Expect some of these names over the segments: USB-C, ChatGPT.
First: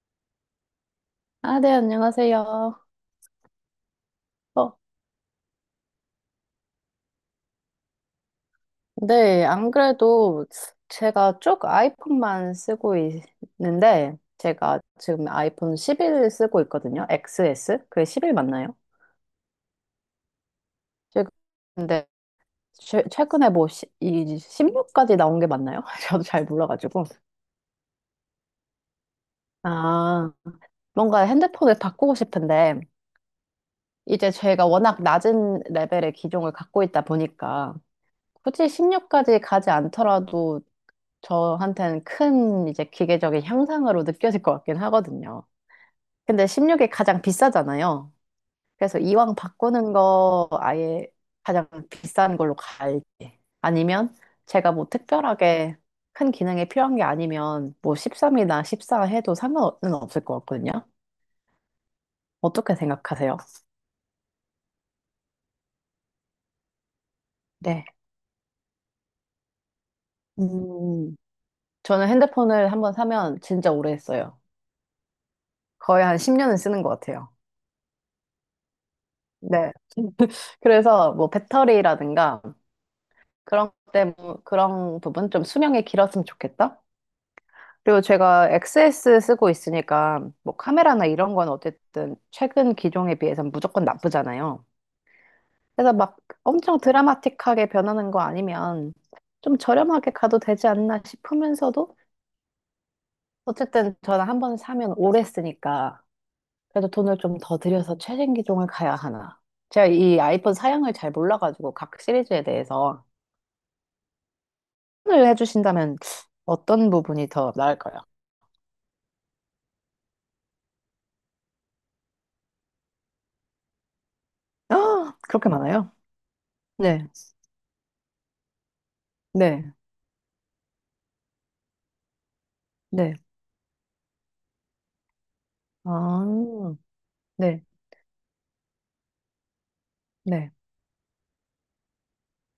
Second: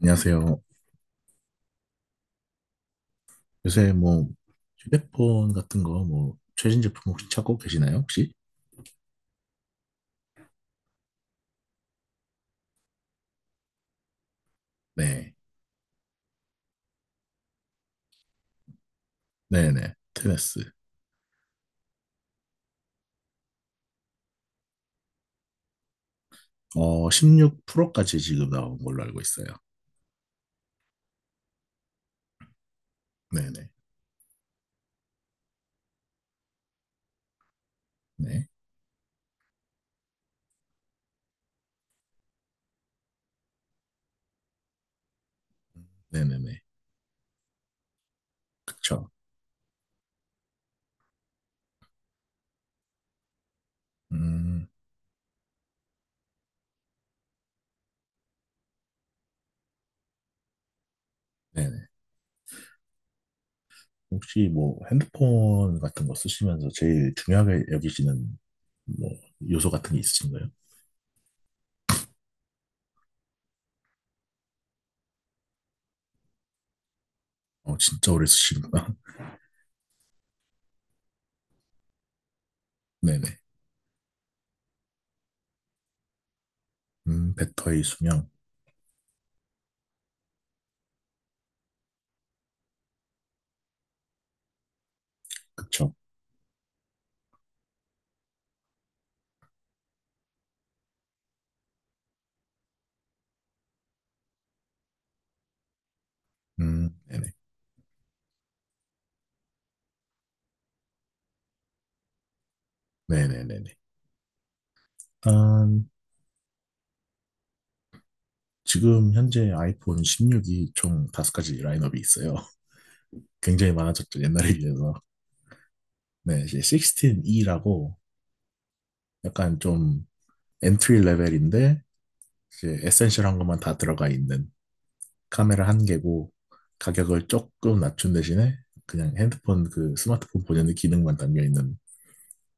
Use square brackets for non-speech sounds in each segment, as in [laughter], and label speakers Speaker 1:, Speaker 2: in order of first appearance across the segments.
Speaker 1: 안녕하세요.
Speaker 2: 아, 네, 안녕하세요.
Speaker 1: 요새 뭐
Speaker 2: 어,
Speaker 1: 휴대폰 같은 거 뭐 최신 제품 혹시 찾고 계시나요, 혹시?
Speaker 2: 네, 안 그래도 제가 쭉 아이폰만 쓰고 있는데, 제가 지금
Speaker 1: 네.
Speaker 2: 아이폰 11 쓰고 있거든요. XS? 그게 11 맞나요?
Speaker 1: 네네. 테네스.
Speaker 2: 지금 근데 최근에 뭐 이 16까지 나온 게 맞나요? [laughs] 저도 잘 몰라가지고.
Speaker 1: 16 프로까지 지금 나온 걸로 알고 있어요.
Speaker 2: 아, 뭔가 핸드폰을 바꾸고 싶은데,
Speaker 1: 네네.
Speaker 2: 이제 제가 워낙 낮은 레벨의 기종을 갖고 있다 보니까,
Speaker 1: 네.
Speaker 2: 굳이 16까지 가지 않더라도 저한테는 큰 이제 기계적인 향상으로 느껴질 것 같긴 하거든요. 근데
Speaker 1: 네네네.
Speaker 2: 16이 가장 비싸잖아요. 그래서
Speaker 1: 그쵸.
Speaker 2: 이왕 바꾸는 거 아예 가장 비싼 걸로 갈지 아니면
Speaker 1: 음,
Speaker 2: 제가 뭐 특별하게 큰 기능이 필요한 게 아니면 뭐 13이나 14 해도 상관은 없을 것 같거든요.
Speaker 1: 네네.
Speaker 2: 어떻게 생각하세요?
Speaker 1: 혹시 뭐 핸드폰 같은 거 쓰시면서 제일 중요하게
Speaker 2: 네.
Speaker 1: 여기시는 뭐 요소 같은 게 있으신가요?
Speaker 2: 음, 저는 핸드폰을 한번 사면 진짜 오래 했어요. 거의 한 10년은 쓰는 것 같아요.
Speaker 1: 진짜 오래 쓰시는구나.
Speaker 2: 네. [laughs] 그래서 뭐 배터리라든가
Speaker 1: [laughs] 네네.
Speaker 2: 그런 때, 뭐 그런 부분 좀 수명이 길었으면 좋겠다.
Speaker 1: 배터리
Speaker 2: 그리고
Speaker 1: 수명.
Speaker 2: 제가 XS 쓰고 있으니까 뭐 카메라나 이런 건 어쨌든 최근 기종에 비해서는 무조건 나쁘잖아요.
Speaker 1: 그쵸.
Speaker 2: 그래서 막 엄청 드라마틱하게 변하는 거 아니면 좀 저렴하게 가도 되지 않나 싶으면서도 어쨌든 저는 한 번 사면 오래 쓰니까 그래도 돈을
Speaker 1: 네네.
Speaker 2: 좀 더 들여서 최신 기종을 가야 하나. 제가 이 아이폰 사양을 잘 몰라가지고 각 시리즈에 대해서
Speaker 1: 네네네네.
Speaker 2: 추천을
Speaker 1: 일단
Speaker 2: 해주신다면 어떤 부분이 더 나을까요?
Speaker 1: 지금 현재 아이폰 16이 총 다섯 가지 라인업이 있어요. [laughs] 굉장히 많아졌죠, 옛날에 비해서.
Speaker 2: 아, 그렇게 많아요?
Speaker 1: 네, 이제
Speaker 2: 네,
Speaker 1: 16E라고 약간
Speaker 2: 네,
Speaker 1: 좀 엔트리 레벨인데 이제
Speaker 2: 네,
Speaker 1: 에센셜한 것만 다 들어가 있는 카메라 한 개고
Speaker 2: 아,
Speaker 1: 가격을
Speaker 2: 네,
Speaker 1: 조금 낮춘 대신에 그냥 핸드폰 그 스마트폰
Speaker 2: 네.
Speaker 1: 본연의 기능만 담겨 있는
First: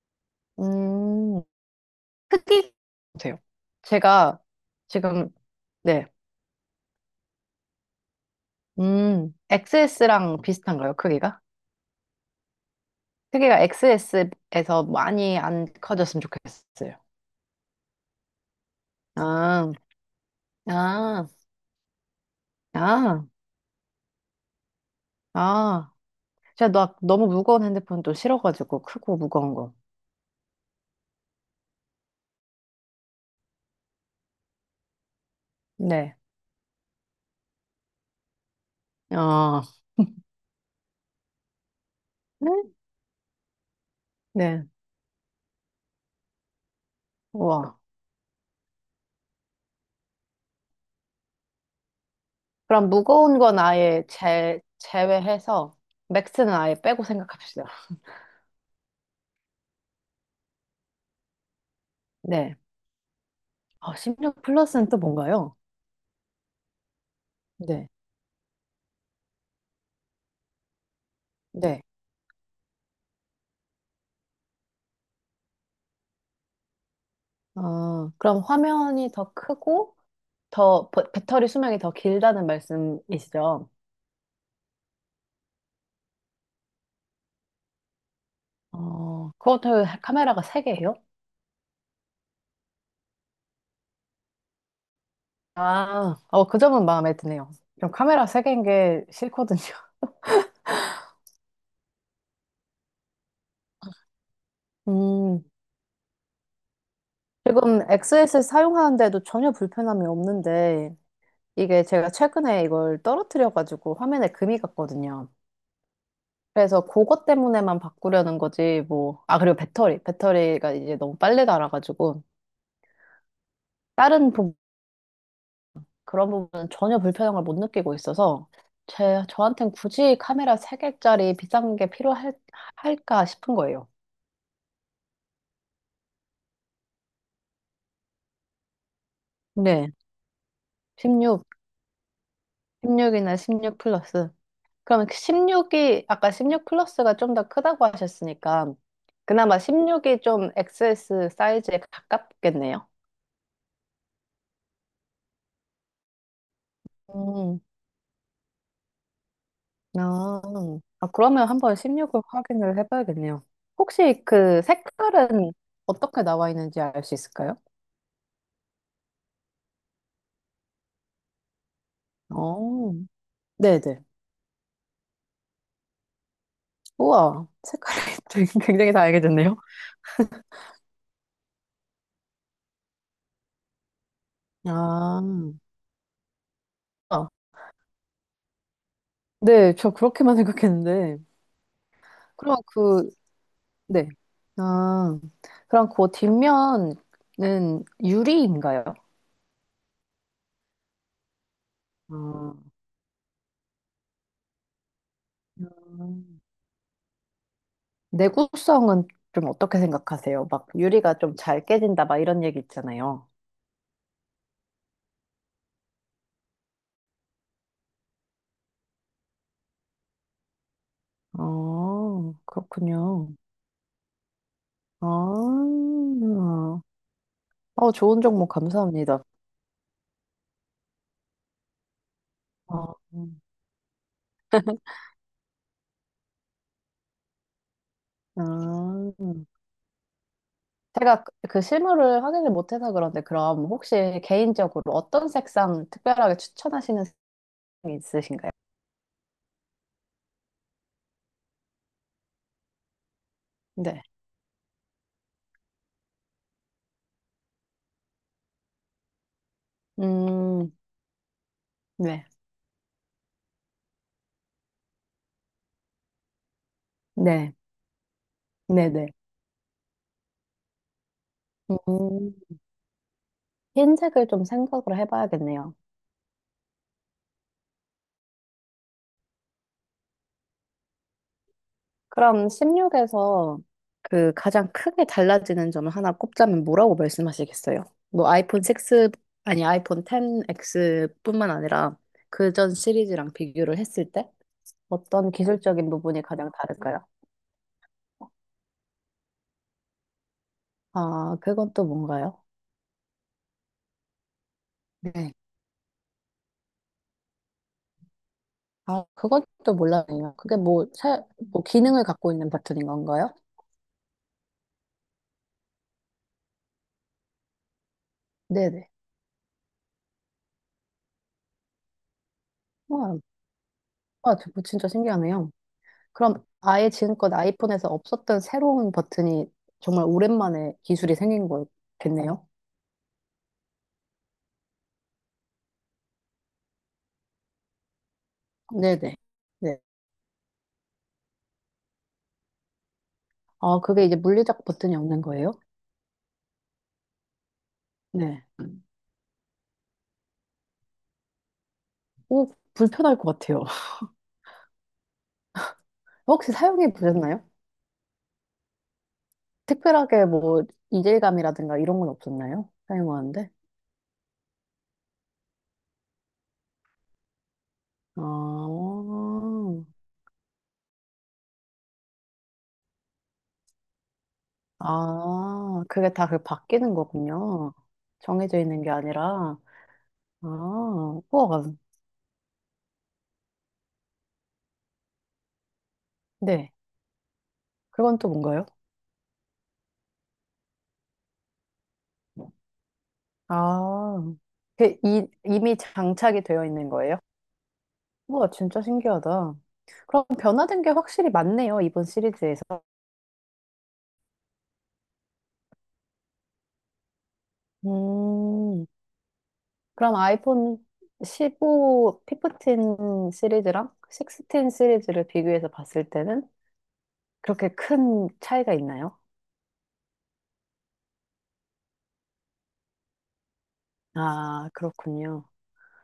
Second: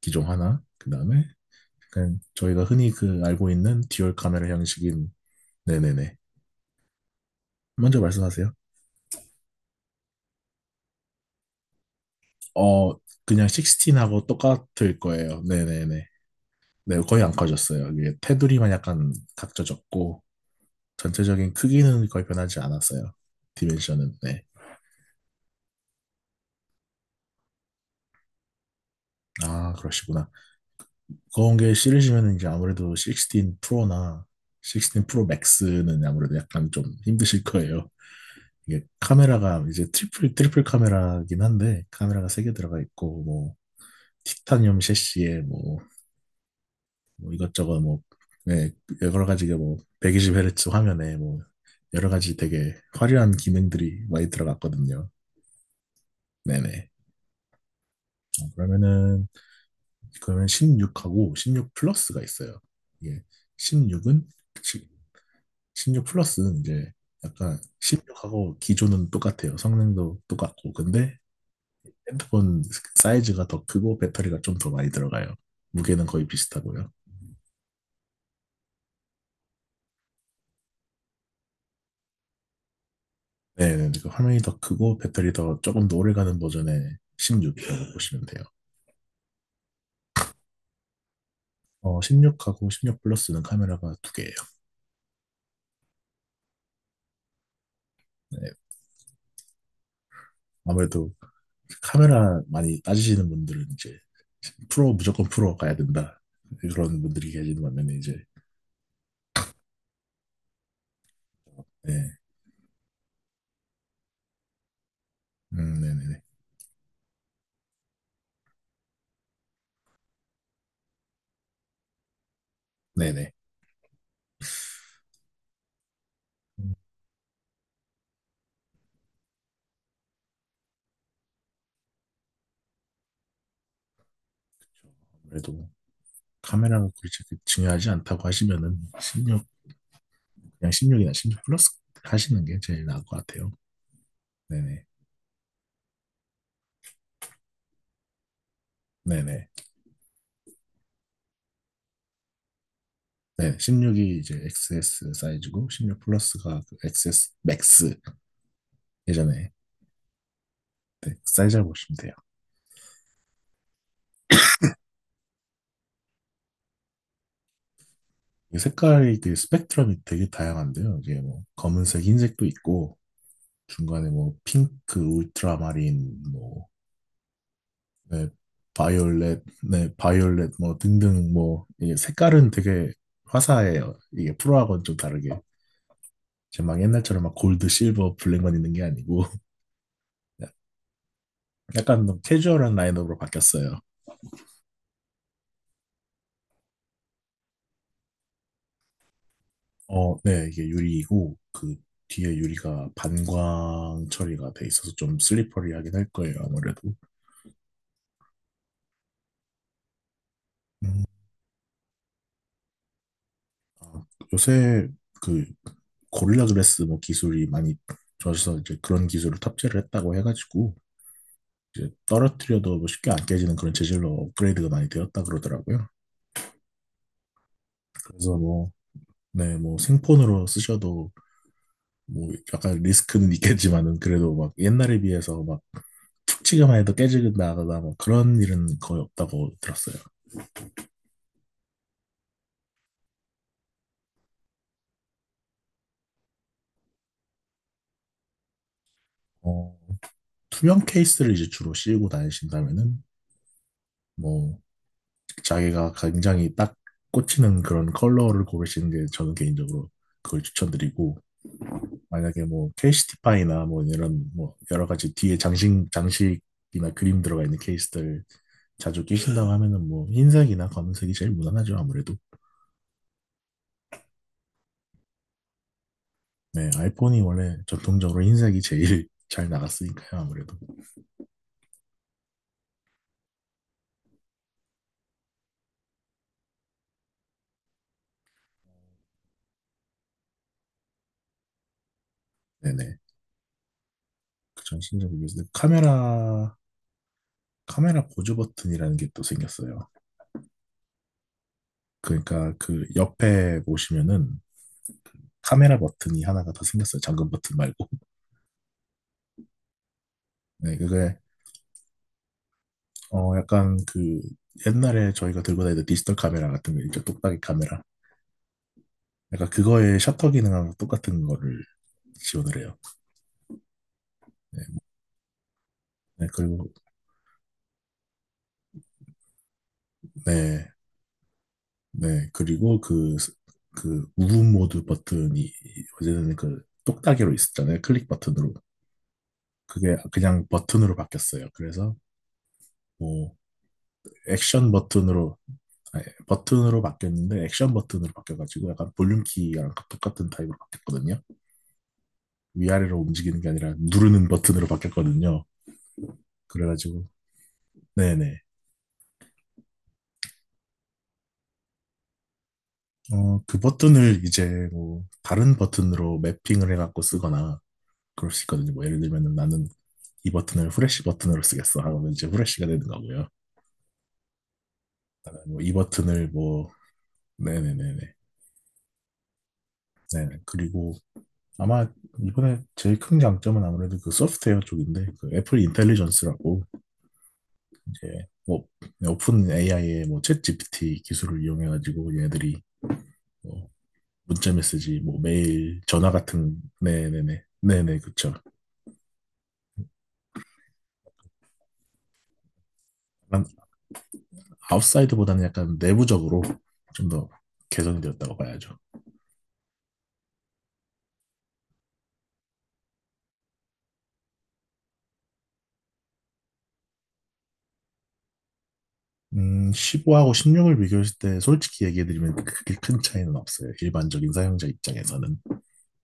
Speaker 1: 기종 하나. 그다음에
Speaker 2: 음,
Speaker 1: 그냥 저희가
Speaker 2: 크기
Speaker 1: 흔히 그
Speaker 2: 보세요.
Speaker 1: 알고 있는 듀얼
Speaker 2: 제가
Speaker 1: 카메라 형식인
Speaker 2: 지금, 네,
Speaker 1: 네네네. 먼저 말씀하세요.
Speaker 2: XS랑 비슷한가요, 크기가?
Speaker 1: 어, 그냥
Speaker 2: 크기가
Speaker 1: 16하고
Speaker 2: XS에서
Speaker 1: 똑같을
Speaker 2: 많이
Speaker 1: 거예요.
Speaker 2: 안
Speaker 1: 네네네.
Speaker 2: 커졌으면 좋겠어요.
Speaker 1: 네, 거의 안 커졌어요. 이게 테두리만 약간
Speaker 2: 아,
Speaker 1: 각져졌고,
Speaker 2: 아,
Speaker 1: 전체적인 크기는 거의 변하지 않았어요.
Speaker 2: 아,
Speaker 1: 디멘션은, 네.
Speaker 2: 아. 제가 나 너무 무거운 핸드폰 또 싫어가지고, 크고 무거운
Speaker 1: 아,
Speaker 2: 거.
Speaker 1: 그러시구나. 그런 게 싫으시면 이제 아무래도 16 프로나 16 프로 맥스는
Speaker 2: 네,
Speaker 1: 아무래도 약간 좀 힘드실 거예요. 이게
Speaker 2: 아,
Speaker 1: 카메라가 이제 트리플 카메라긴 한데, 카메라가 세
Speaker 2: 네,
Speaker 1: 개 들어가 있고, 뭐,
Speaker 2: 네.
Speaker 1: 티타늄 셰시에 뭐, 뭐
Speaker 2: 우와.
Speaker 1: 이것저것 뭐, 네, 여러 가지가 뭐, 120Hz 화면에 뭐, 여러 가지 되게
Speaker 2: 그럼
Speaker 1: 화려한
Speaker 2: 무거운 건
Speaker 1: 기능들이
Speaker 2: 아예
Speaker 1: 많이
Speaker 2: 제,
Speaker 1: 들어갔거든요.
Speaker 2: 제외해서 맥스는 아예
Speaker 1: 네네.
Speaker 2: 빼고 생각합시다.
Speaker 1: 어, 그러면은, 그러면 16하고 16 플러스가
Speaker 2: 네.
Speaker 1: 있어요. 이게 16은,
Speaker 2: 16 플러스는 또 뭔가요?
Speaker 1: 16 플러스는 이제 약간
Speaker 2: 네.
Speaker 1: 16하고 기존은 똑같아요. 성능도 똑같고. 근데
Speaker 2: 네.
Speaker 1: 핸드폰 사이즈가 더 크고 배터리가 좀 더 많이 들어가요. 무게는 거의 비슷하고요.
Speaker 2: 그럼 화면이 더 크고 더 배터리 수명이 더 길다는 말씀이시죠?
Speaker 1: 네, 네, 네. 그 화면이 더 크고 배터리 더 조금 더 오래 가는 버전의 16이라고 보시면 돼요.
Speaker 2: 그것도 카메라가 3개예요?
Speaker 1: 16하고 16 플러스는 카메라가 두 개예요.
Speaker 2: 아, 그 점은 마음에 드네요. 좀 카메라
Speaker 1: 네,
Speaker 2: 3개인 게 싫거든요. [laughs]
Speaker 1: 아무래도 카메라 많이 따지시는 분들은 이제 프로 무조건
Speaker 2: 음,
Speaker 1: 프로 가야 된다 그런 분들이 계시는
Speaker 2: 지금
Speaker 1: 반면에 이제
Speaker 2: XS를 사용하는데도 전혀 불편함이 없는데, 이게 제가
Speaker 1: 네,
Speaker 2: 최근에 이걸 떨어뜨려가지고 화면에 금이 갔거든요.
Speaker 1: 네네네,
Speaker 2: 그래서 그것 때문에만 바꾸려는 거지, 뭐. 아, 그리고 배터리. 배터리가 이제 너무 빨리 닳아가지고,
Speaker 1: 네네.
Speaker 2: 다른 부, 그런 부분은
Speaker 1: 음,
Speaker 2: 전혀 불편함을 못 느끼고 있어서, 저한텐 굳이 카메라 3개짜리 비싼 게 할까 싶은 거예요.
Speaker 1: 아무래도 카메라가 그렇게 중요하지 않다고 하시면은 16
Speaker 2: 네.
Speaker 1: 그냥 16이나 16
Speaker 2: 16,
Speaker 1: 플러스 하시는 게 제일 나을 것
Speaker 2: 16이나
Speaker 1: 같아요.
Speaker 2: 16 플러스.
Speaker 1: 네네,
Speaker 2: 그러면 16이, 아까 16 플러스가 좀 더 크다고 하셨으니까,
Speaker 1: 네네.
Speaker 2: 그나마 16이 좀 XS 사이즈에 가깝겠네요.
Speaker 1: 네, 16이 이제 XS 사이즈고 16 플러스가 그 XS
Speaker 2: 음,
Speaker 1: 맥스 예전에
Speaker 2: 아, 아,
Speaker 1: 네, 그
Speaker 2: 그러면
Speaker 1: 사이즈라고
Speaker 2: 한번
Speaker 1: 보시면 돼요.
Speaker 2: 16을 확인을 해봐야겠네요. 혹시 그 색깔은 어떻게 나와 있는지 알 수 있을까요?
Speaker 1: 이 색깔이 그 스펙트럼이 되게 다양한데요. 이게 뭐 검은색, 흰색도
Speaker 2: 어,
Speaker 1: 있고
Speaker 2: 네네.
Speaker 1: 중간에 뭐 핑크, 울트라마린, 뭐
Speaker 2: 우와, 색깔이
Speaker 1: 네,
Speaker 2: [laughs] 되게 굉장히
Speaker 1: 바이올렛,
Speaker 2: 다양해졌네요.
Speaker 1: 네, 바이올렛 뭐 등등 뭐 이게 색깔은 되게 화사해요. 이게 프로하고는 좀
Speaker 2: 아,
Speaker 1: 다르게 이제 막 옛날처럼
Speaker 2: 아,
Speaker 1: 막 골드, 실버, 블랙만 있는 게 아니고
Speaker 2: 네, 저 그렇게만
Speaker 1: [laughs]
Speaker 2: 생각했는데.
Speaker 1: 약간 좀
Speaker 2: 그럼
Speaker 1: 캐주얼한
Speaker 2: 그,
Speaker 1: 라인업으로 바뀌었어요.
Speaker 2: 네. 아, 그럼 그 뒷면은 유리인가요?
Speaker 1: 어, 네, 이게 유리이고, 그 뒤에
Speaker 2: 아,
Speaker 1: 유리가 반광 처리가 돼 있어서 좀 슬리퍼리하긴 할 거예요,
Speaker 2: 음.
Speaker 1: 아무래도.
Speaker 2: 내구성은 좀 어떻게 생각하세요? 막
Speaker 1: 음,
Speaker 2: 유리가 좀 잘 깨진다, 막 이런 얘기 있잖아요.
Speaker 1: 아, 요새 그 고릴라 글래스 뭐 기술이 많이 좋아져서 이제 그런 기술을 탑재를 했다고 해가지고, 이제
Speaker 2: 아,
Speaker 1: 떨어뜨려도 뭐 쉽게 안
Speaker 2: 그렇군요.
Speaker 1: 깨지는 그런 재질로 업그레이드가 많이
Speaker 2: 아,
Speaker 1: 되었다 그러더라고요.
Speaker 2: 좋은
Speaker 1: 그래서
Speaker 2: 정보
Speaker 1: 뭐,
Speaker 2: 감사합니다.
Speaker 1: 네, 뭐 생폰으로 쓰셔도 뭐 약간
Speaker 2: 아,
Speaker 1: 리스크는 있겠지만은 그래도 막 옛날에 비해서 막 툭 치기만 해도 깨지거나 뭐 그런 일은 거의
Speaker 2: 아.
Speaker 1: 없다고 들었어요.
Speaker 2: 제가 그 실물을 확인을 못해서 그런데 그럼 혹시 개인적으로 어떤 색상 특별하게 추천하시는 색상이 있으신가요?
Speaker 1: 어, 투명 케이스를 이제 주로 씌우고 다니신다면은
Speaker 2: 네.
Speaker 1: 뭐 자기가 굉장히 딱 꽂히는 그런 컬러를 고르시는 게 저는 개인적으로 그걸
Speaker 2: 음,
Speaker 1: 추천드리고
Speaker 2: 네.
Speaker 1: 만약에 뭐 케이시티파이나 뭐 이런 뭐 여러 가지 뒤에 장식 장식이나 그림 들어가
Speaker 2: 네.
Speaker 1: 있는 케이스들 자주
Speaker 2: 네네.
Speaker 1: 끼신다고 하면은 뭐 흰색이나 검은색이 제일 무난하죠 아무래도.
Speaker 2: 음, 흰색을 좀 생각을 해봐야겠네요.
Speaker 1: 네 아이폰이 원래 전통적으로 흰색이 제일 [laughs] 잘 나갔으니까요 아무래도.
Speaker 2: 그럼 16에서 그 가장 크게 달라지는 점 하나 꼽자면 뭐라고 말씀하시겠어요? 뭐 아이폰 6, 아니 아이폰 10X뿐만 아니라 그전
Speaker 1: 네네
Speaker 2: 시리즈랑 비교를 했을 때
Speaker 1: 그 전신적인
Speaker 2: 어떤
Speaker 1: 요소
Speaker 2: 기술적인 부분이 가장
Speaker 1: 카메라
Speaker 2: 다를까요?
Speaker 1: 카메라 보조 버튼이라는 게 또 생겼어요.
Speaker 2: 아, 그건 또 뭔가요?
Speaker 1: 그러니까 그 옆에 보시면은
Speaker 2: 네.
Speaker 1: 카메라 버튼이 하나가 더 생겼어요. 잠금 버튼 말고. [laughs]
Speaker 2: 아, 그건 또 몰랐네요. 그게
Speaker 1: 네,
Speaker 2: 뭐,
Speaker 1: 그게
Speaker 2: 뭐 기능을 갖고 있는 버튼인 건가요?
Speaker 1: 약간 그 옛날에 저희가 들고 다니던 디지털 카메라 같은 거 있죠. 똑딱이 카메라.
Speaker 2: 네네.
Speaker 1: 약간 그거의 셔터 기능하고 똑같은 거를 지원을 해요.
Speaker 2: 와, 아,
Speaker 1: 네,
Speaker 2: 저거 진짜 신기하네요.
Speaker 1: 네,
Speaker 2: 그럼
Speaker 1: 그리고
Speaker 2: 아예 지금껏 아이폰에서 없었던 새로운 버튼이 정말
Speaker 1: 네,
Speaker 2: 오랜만에 기술이 생긴
Speaker 1: 네
Speaker 2: 거겠네요.
Speaker 1: 그리고 그 그 무분 모드 버튼이 어제는 그 똑딱이로 있었잖아요. 클릭 버튼으로.
Speaker 2: 네네. 네.
Speaker 1: 그게 그냥 버튼으로 바뀌었어요. 그래서 뭐
Speaker 2: 아, 그게 이제 물리적
Speaker 1: 액션
Speaker 2: 버튼이 없는
Speaker 1: 버튼으로
Speaker 2: 거예요?
Speaker 1: 예, 버튼으로 바뀌었는데 액션 버튼으로
Speaker 2: 네.
Speaker 1: 바뀌어가지고 약간 볼륨 키랑 똑같은 타입으로 바뀌었거든요.
Speaker 2: 오,
Speaker 1: 위아래로
Speaker 2: 불편할 것
Speaker 1: 움직이는 게
Speaker 2: 같아요.
Speaker 1: 아니라
Speaker 2: [laughs]
Speaker 1: 누르는 버튼으로 바뀌었거든요.
Speaker 2: 혹시 사용해
Speaker 1: 그래가지고
Speaker 2: 보셨나요?
Speaker 1: 네네.
Speaker 2: 특별하게 뭐 이질감이라든가 이런 건 없었나요? 사용하는데?
Speaker 1: 그 버튼을 이제 뭐 다른 버튼으로 매핑을 해갖고 쓰거나 그럴 수 있거든요. 뭐
Speaker 2: 아,
Speaker 1: 예를 들면은 나는 이 버튼을 후레쉬 버튼으로 쓰겠어 하면 이제 후레쉬가 되는 거고요. 뭐 이
Speaker 2: 아, 그게 다
Speaker 1: 버튼을
Speaker 2: 그
Speaker 1: 뭐
Speaker 2: 바뀌는 거군요.
Speaker 1: 네네네네.
Speaker 2: 정해져 있는 게 아니라.
Speaker 1: 네네. 그리고
Speaker 2: 아, 우와.
Speaker 1: 아마 이번에 제일 큰 장점은 아무래도 그 소프트웨어 쪽인데 그 애플 인텔리전스라고
Speaker 2: 네. 그건
Speaker 1: 이렇게
Speaker 2: 또
Speaker 1: 뭐
Speaker 2: 뭔가요?
Speaker 1: 오픈 AI의 뭐 챗GPT 기술을 이용해가지고 얘들이 뭐
Speaker 2: 아,
Speaker 1: 문자
Speaker 2: 그
Speaker 1: 메시지, 뭐
Speaker 2: 이미
Speaker 1: 메일, 전화
Speaker 2: 장착이
Speaker 1: 같은
Speaker 2: 되어 있는 거예요?
Speaker 1: 네네네 네네 그쵸.
Speaker 2: 우와, 진짜 신기하다. 그럼 변화된 게 확실히 많네요, 이번 시리즈에서.
Speaker 1: 약간 아웃사이드보다는 약간 내부적으로 좀 더 개선이 되었다고 봐야죠.
Speaker 2: 음, 그럼 아이폰 15, 15 시리즈랑 16 시리즈를 비교해서 봤을 때는 그렇게 큰 차이가 있나요?
Speaker 1: 15하고 16을 비교했을 때 솔직히 얘기해드리면 그렇게 큰 차이는 없어요. 일반적인 사용자
Speaker 2: 아,
Speaker 1: 입장에서는.
Speaker 2: 그렇군요.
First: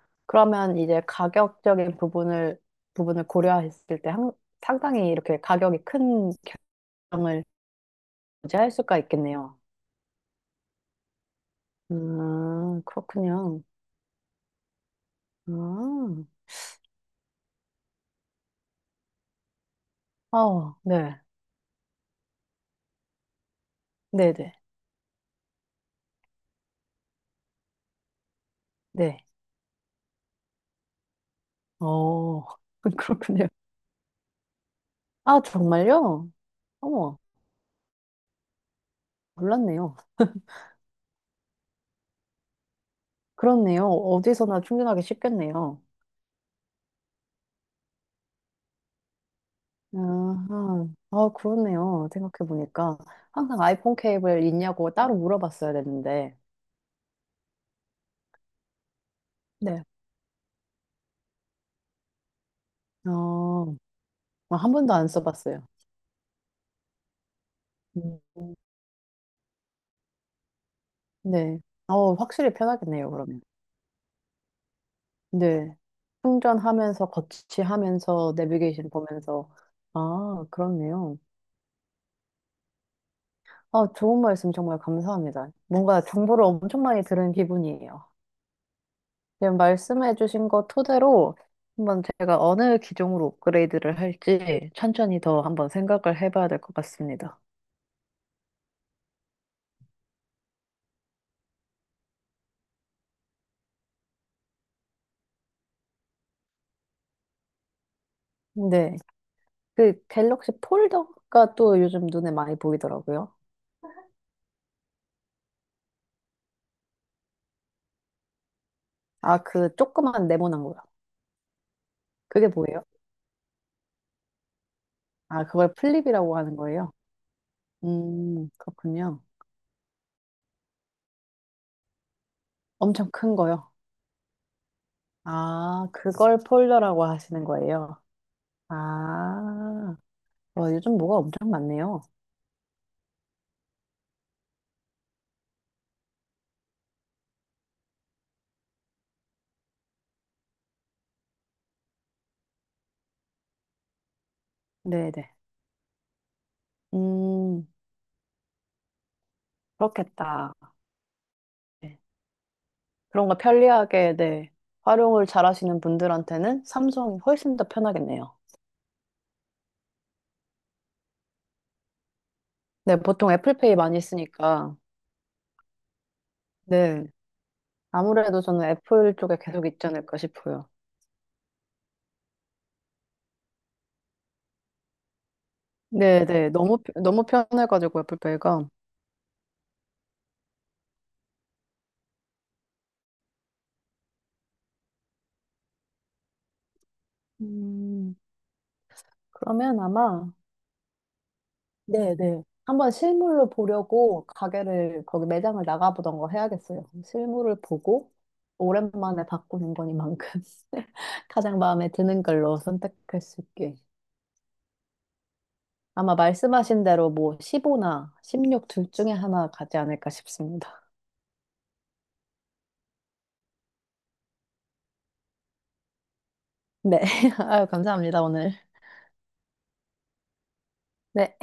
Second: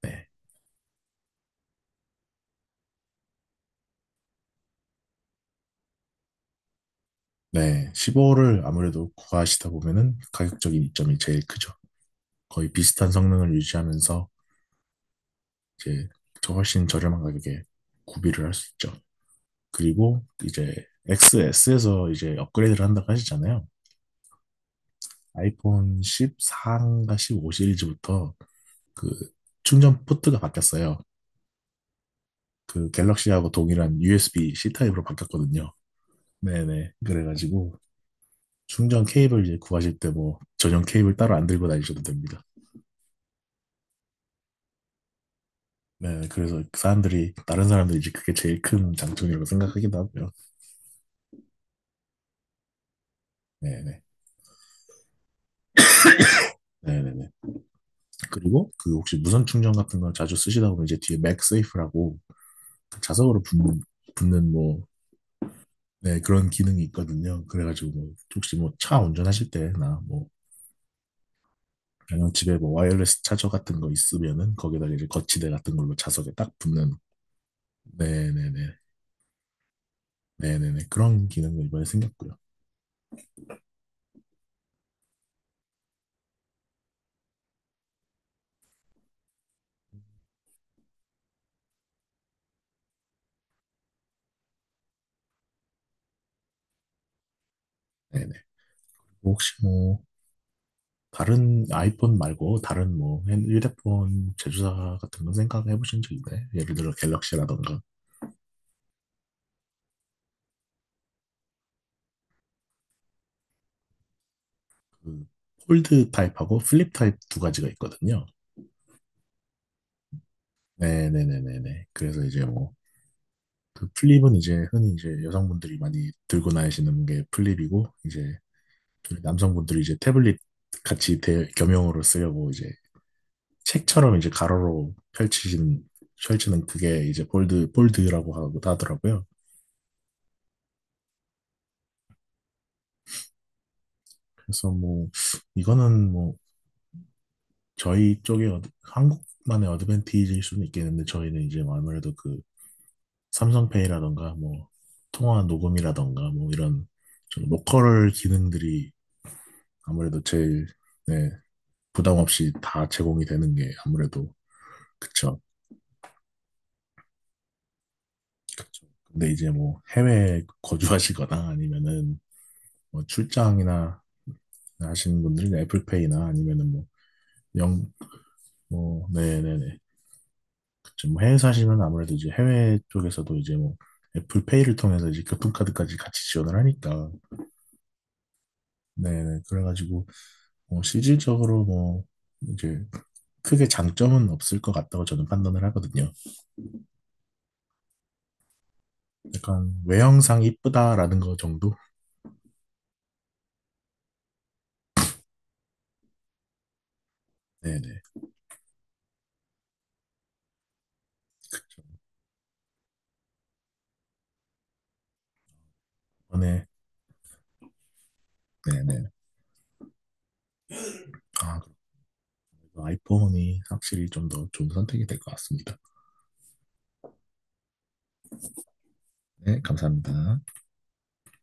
Speaker 1: 네.
Speaker 2: 그러면 이제 가격적인 부분을 고려했을 때 상당히 이렇게 가격이 큰 결정을
Speaker 1: 네.
Speaker 2: 이제
Speaker 1: 15를
Speaker 2: 할 수가
Speaker 1: 아무래도
Speaker 2: 있겠네요.
Speaker 1: 구하시다 보면은 가격적인 이점이 제일 크죠. 거의
Speaker 2: 아,
Speaker 1: 비슷한 성능을
Speaker 2: 그렇군요.
Speaker 1: 유지하면서
Speaker 2: 아,
Speaker 1: 이제
Speaker 2: 어,
Speaker 1: 저 훨씬 저렴한 가격에 구비를 할 수 있죠. 그리고 이제
Speaker 2: 네.
Speaker 1: XS에서 이제 업그레이드를 한다고 하시잖아요.
Speaker 2: 네네.
Speaker 1: 아이폰 14인가 15 시리즈부터 그
Speaker 2: 네.
Speaker 1: 충전 포트가 바뀌었어요.
Speaker 2: 어,
Speaker 1: 그
Speaker 2: [laughs] 그렇군요.
Speaker 1: 갤럭시하고 동일한 USB-C 타입으로
Speaker 2: 아,
Speaker 1: 바뀌었거든요.
Speaker 2: 정말요?
Speaker 1: 네네.
Speaker 2: 어머,
Speaker 1: 그래가지고 충전 케이블 이제
Speaker 2: 몰랐네요.
Speaker 1: 구하실 때 뭐 전용 케이블 따로 안 들고 다니셔도 됩니다.
Speaker 2: 그렇네요. 어디서나 충전하기 쉽겠네요.
Speaker 1: 네, 그래서 사람들이 다른 사람들이 이제 그게 제일 큰 장점이라고 생각하기도 하고요.
Speaker 2: 아하, 아, 그렇네요. 생각해보니까. 항상 아이폰
Speaker 1: 네네.
Speaker 2: 케이블 있냐고 따로 물어봤어야 됐는데.
Speaker 1: 네네네. 그리고 그 혹시 무선 충전
Speaker 2: 네.
Speaker 1: 같은 걸 자주 쓰시다 보면 이제 뒤에 맥세이프라고 그 자석으로
Speaker 2: 어,
Speaker 1: 붙는, 붙는
Speaker 2: 아, 한
Speaker 1: 뭐,
Speaker 2: 번도 안 써봤어요.
Speaker 1: 네, 그런 기능이 있거든요. 그래가지고 뭐
Speaker 2: 음,
Speaker 1: 혹시 뭐 차 운전하실 때나 뭐
Speaker 2: 네.
Speaker 1: 그냥
Speaker 2: 확실히
Speaker 1: 집에 뭐
Speaker 2: 편하겠네요,
Speaker 1: 와이어리스
Speaker 2: 그러면.
Speaker 1: 차저 같은 거 있으면은 거기다가 이제 거치대 같은
Speaker 2: 네.
Speaker 1: 걸로 자석에 딱 붙는
Speaker 2: 충전하면서 거치하면서
Speaker 1: 네네네
Speaker 2: 내비게이션 보면서 아,
Speaker 1: 네네네
Speaker 2: 그렇네요.
Speaker 1: 그런 기능도 이번에 생겼고요.
Speaker 2: 아, 좋은 말씀 정말 감사합니다. 뭔가 정보를 엄청 많이 들은 기분이에요. 지금 말씀해주신 거 토대로 한번 제가 어느 기종으로 업그레이드를 할지 천천히 더 한번 생각을 해봐야 될 것 같습니다.
Speaker 1: 네네. 혹시 뭐 다른 아이폰 말고 다른 뭐 핸- 휴대폰 제조사 같은 거 생각해 보신 적 있나요? 예를 들어 갤럭시라던가
Speaker 2: 네. 그 갤럭시 폴더가 또 요즘 눈에 많이 보이더라고요.
Speaker 1: 그 폴드 타입하고 플립 타입 두 가지가 있거든요.
Speaker 2: 아, 그 조그만 네모난 거요.
Speaker 1: 네네네네네. 그래서 이제
Speaker 2: 그게
Speaker 1: 뭐,
Speaker 2: 뭐예요?
Speaker 1: 그 플립은 이제 흔히 이제
Speaker 2: 아, 그걸
Speaker 1: 여성분들이 많이
Speaker 2: 플립이라고
Speaker 1: 들고
Speaker 2: 하는 거예요?
Speaker 1: 다니시는 게 플립이고, 이제 그
Speaker 2: 그렇군요.
Speaker 1: 남성분들이 이제 태블릿 같이 대, 겸용으로 쓰려고 이제
Speaker 2: 엄청 큰 거요.
Speaker 1: 책처럼 이제 가로로 펼치신,
Speaker 2: 아, 그걸
Speaker 1: 펼치는
Speaker 2: 폴더라고
Speaker 1: 그게 이제
Speaker 2: 하시는
Speaker 1: 폴드,
Speaker 2: 거예요.
Speaker 1: 폴드라고 하고 하더라고요.
Speaker 2: 아, 와, 요즘 뭐가 엄청 많네요.
Speaker 1: 그래서 뭐, 이거는 뭐, 저희 쪽에 어드- 한국만의 어드밴티지일 수는 있겠는데, 저희는 이제 아무래도 그 삼성페이라던가 뭐
Speaker 2: 네네.
Speaker 1: 통화 녹음이라던가 뭐 이런 좀
Speaker 2: 음,
Speaker 1: 로컬 기능들이 아무래도
Speaker 2: 그렇겠다.
Speaker 1: 제일 네,
Speaker 2: 네.
Speaker 1: 부담 없이 다 제공이
Speaker 2: 그런 거
Speaker 1: 되는 게
Speaker 2: 편리하게,
Speaker 1: 아무래도
Speaker 2: 네. 활용을
Speaker 1: 그쵸.
Speaker 2: 잘 하시는 분들한테는 삼성이 훨씬 더 편하겠네요.
Speaker 1: 그쵸. 근데 이제 뭐 해외 거주하시거나 아니면은
Speaker 2: 네,
Speaker 1: 뭐
Speaker 2: 보통 애플페이 많이
Speaker 1: 출장이나
Speaker 2: 쓰니까.
Speaker 1: 하시는 분들은 애플페이나 아니면은 뭐
Speaker 2: 네.
Speaker 1: 영,
Speaker 2: 아무래도 저는
Speaker 1: 뭐
Speaker 2: 애플 쪽에 계속
Speaker 1: 네네네.
Speaker 2: 있지 않을까 싶어요.
Speaker 1: 그쵸. 뭐 해외 사시면 아무래도 이제 해외 쪽에서도 이제 뭐 애플페이를 통해서 이제 교통카드까지 같이
Speaker 2: 네네.
Speaker 1: 지원을 하니까
Speaker 2: 너무 편해가지고 애플페이가.
Speaker 1: 네네. 그래가지고 뭐 실질적으로 뭐 이제 크게 장점은 없을 것 같다고 저는 판단을 하거든요.
Speaker 2: 음,
Speaker 1: 약간
Speaker 2: 그러면 아마
Speaker 1: 외형상 이쁘다라는 거 정도?
Speaker 2: 네, 네. 한번 실물로 보려고 가게를 거기 매장을 나가보던 거 해야겠어요. 실물을
Speaker 1: 네네.
Speaker 2: 보고 오랜만에 바꾸는 거니만큼 [laughs] 가장 마음에 드는 걸로 선택할 수 있게. 아마
Speaker 1: 이번에
Speaker 2: 말씀하신 대로 뭐 15나 16 둘
Speaker 1: 네네.
Speaker 2: 중에 하나 가지 않을까 싶습니다.
Speaker 1: 아, 그래도 아이폰이 확실히 좀 더 좋은 선택이 될 것 같습니다.
Speaker 2: 네. [laughs] 아유, 감사합니다, 오늘.
Speaker 1: 네, 감사합니다.
Speaker 2: 네.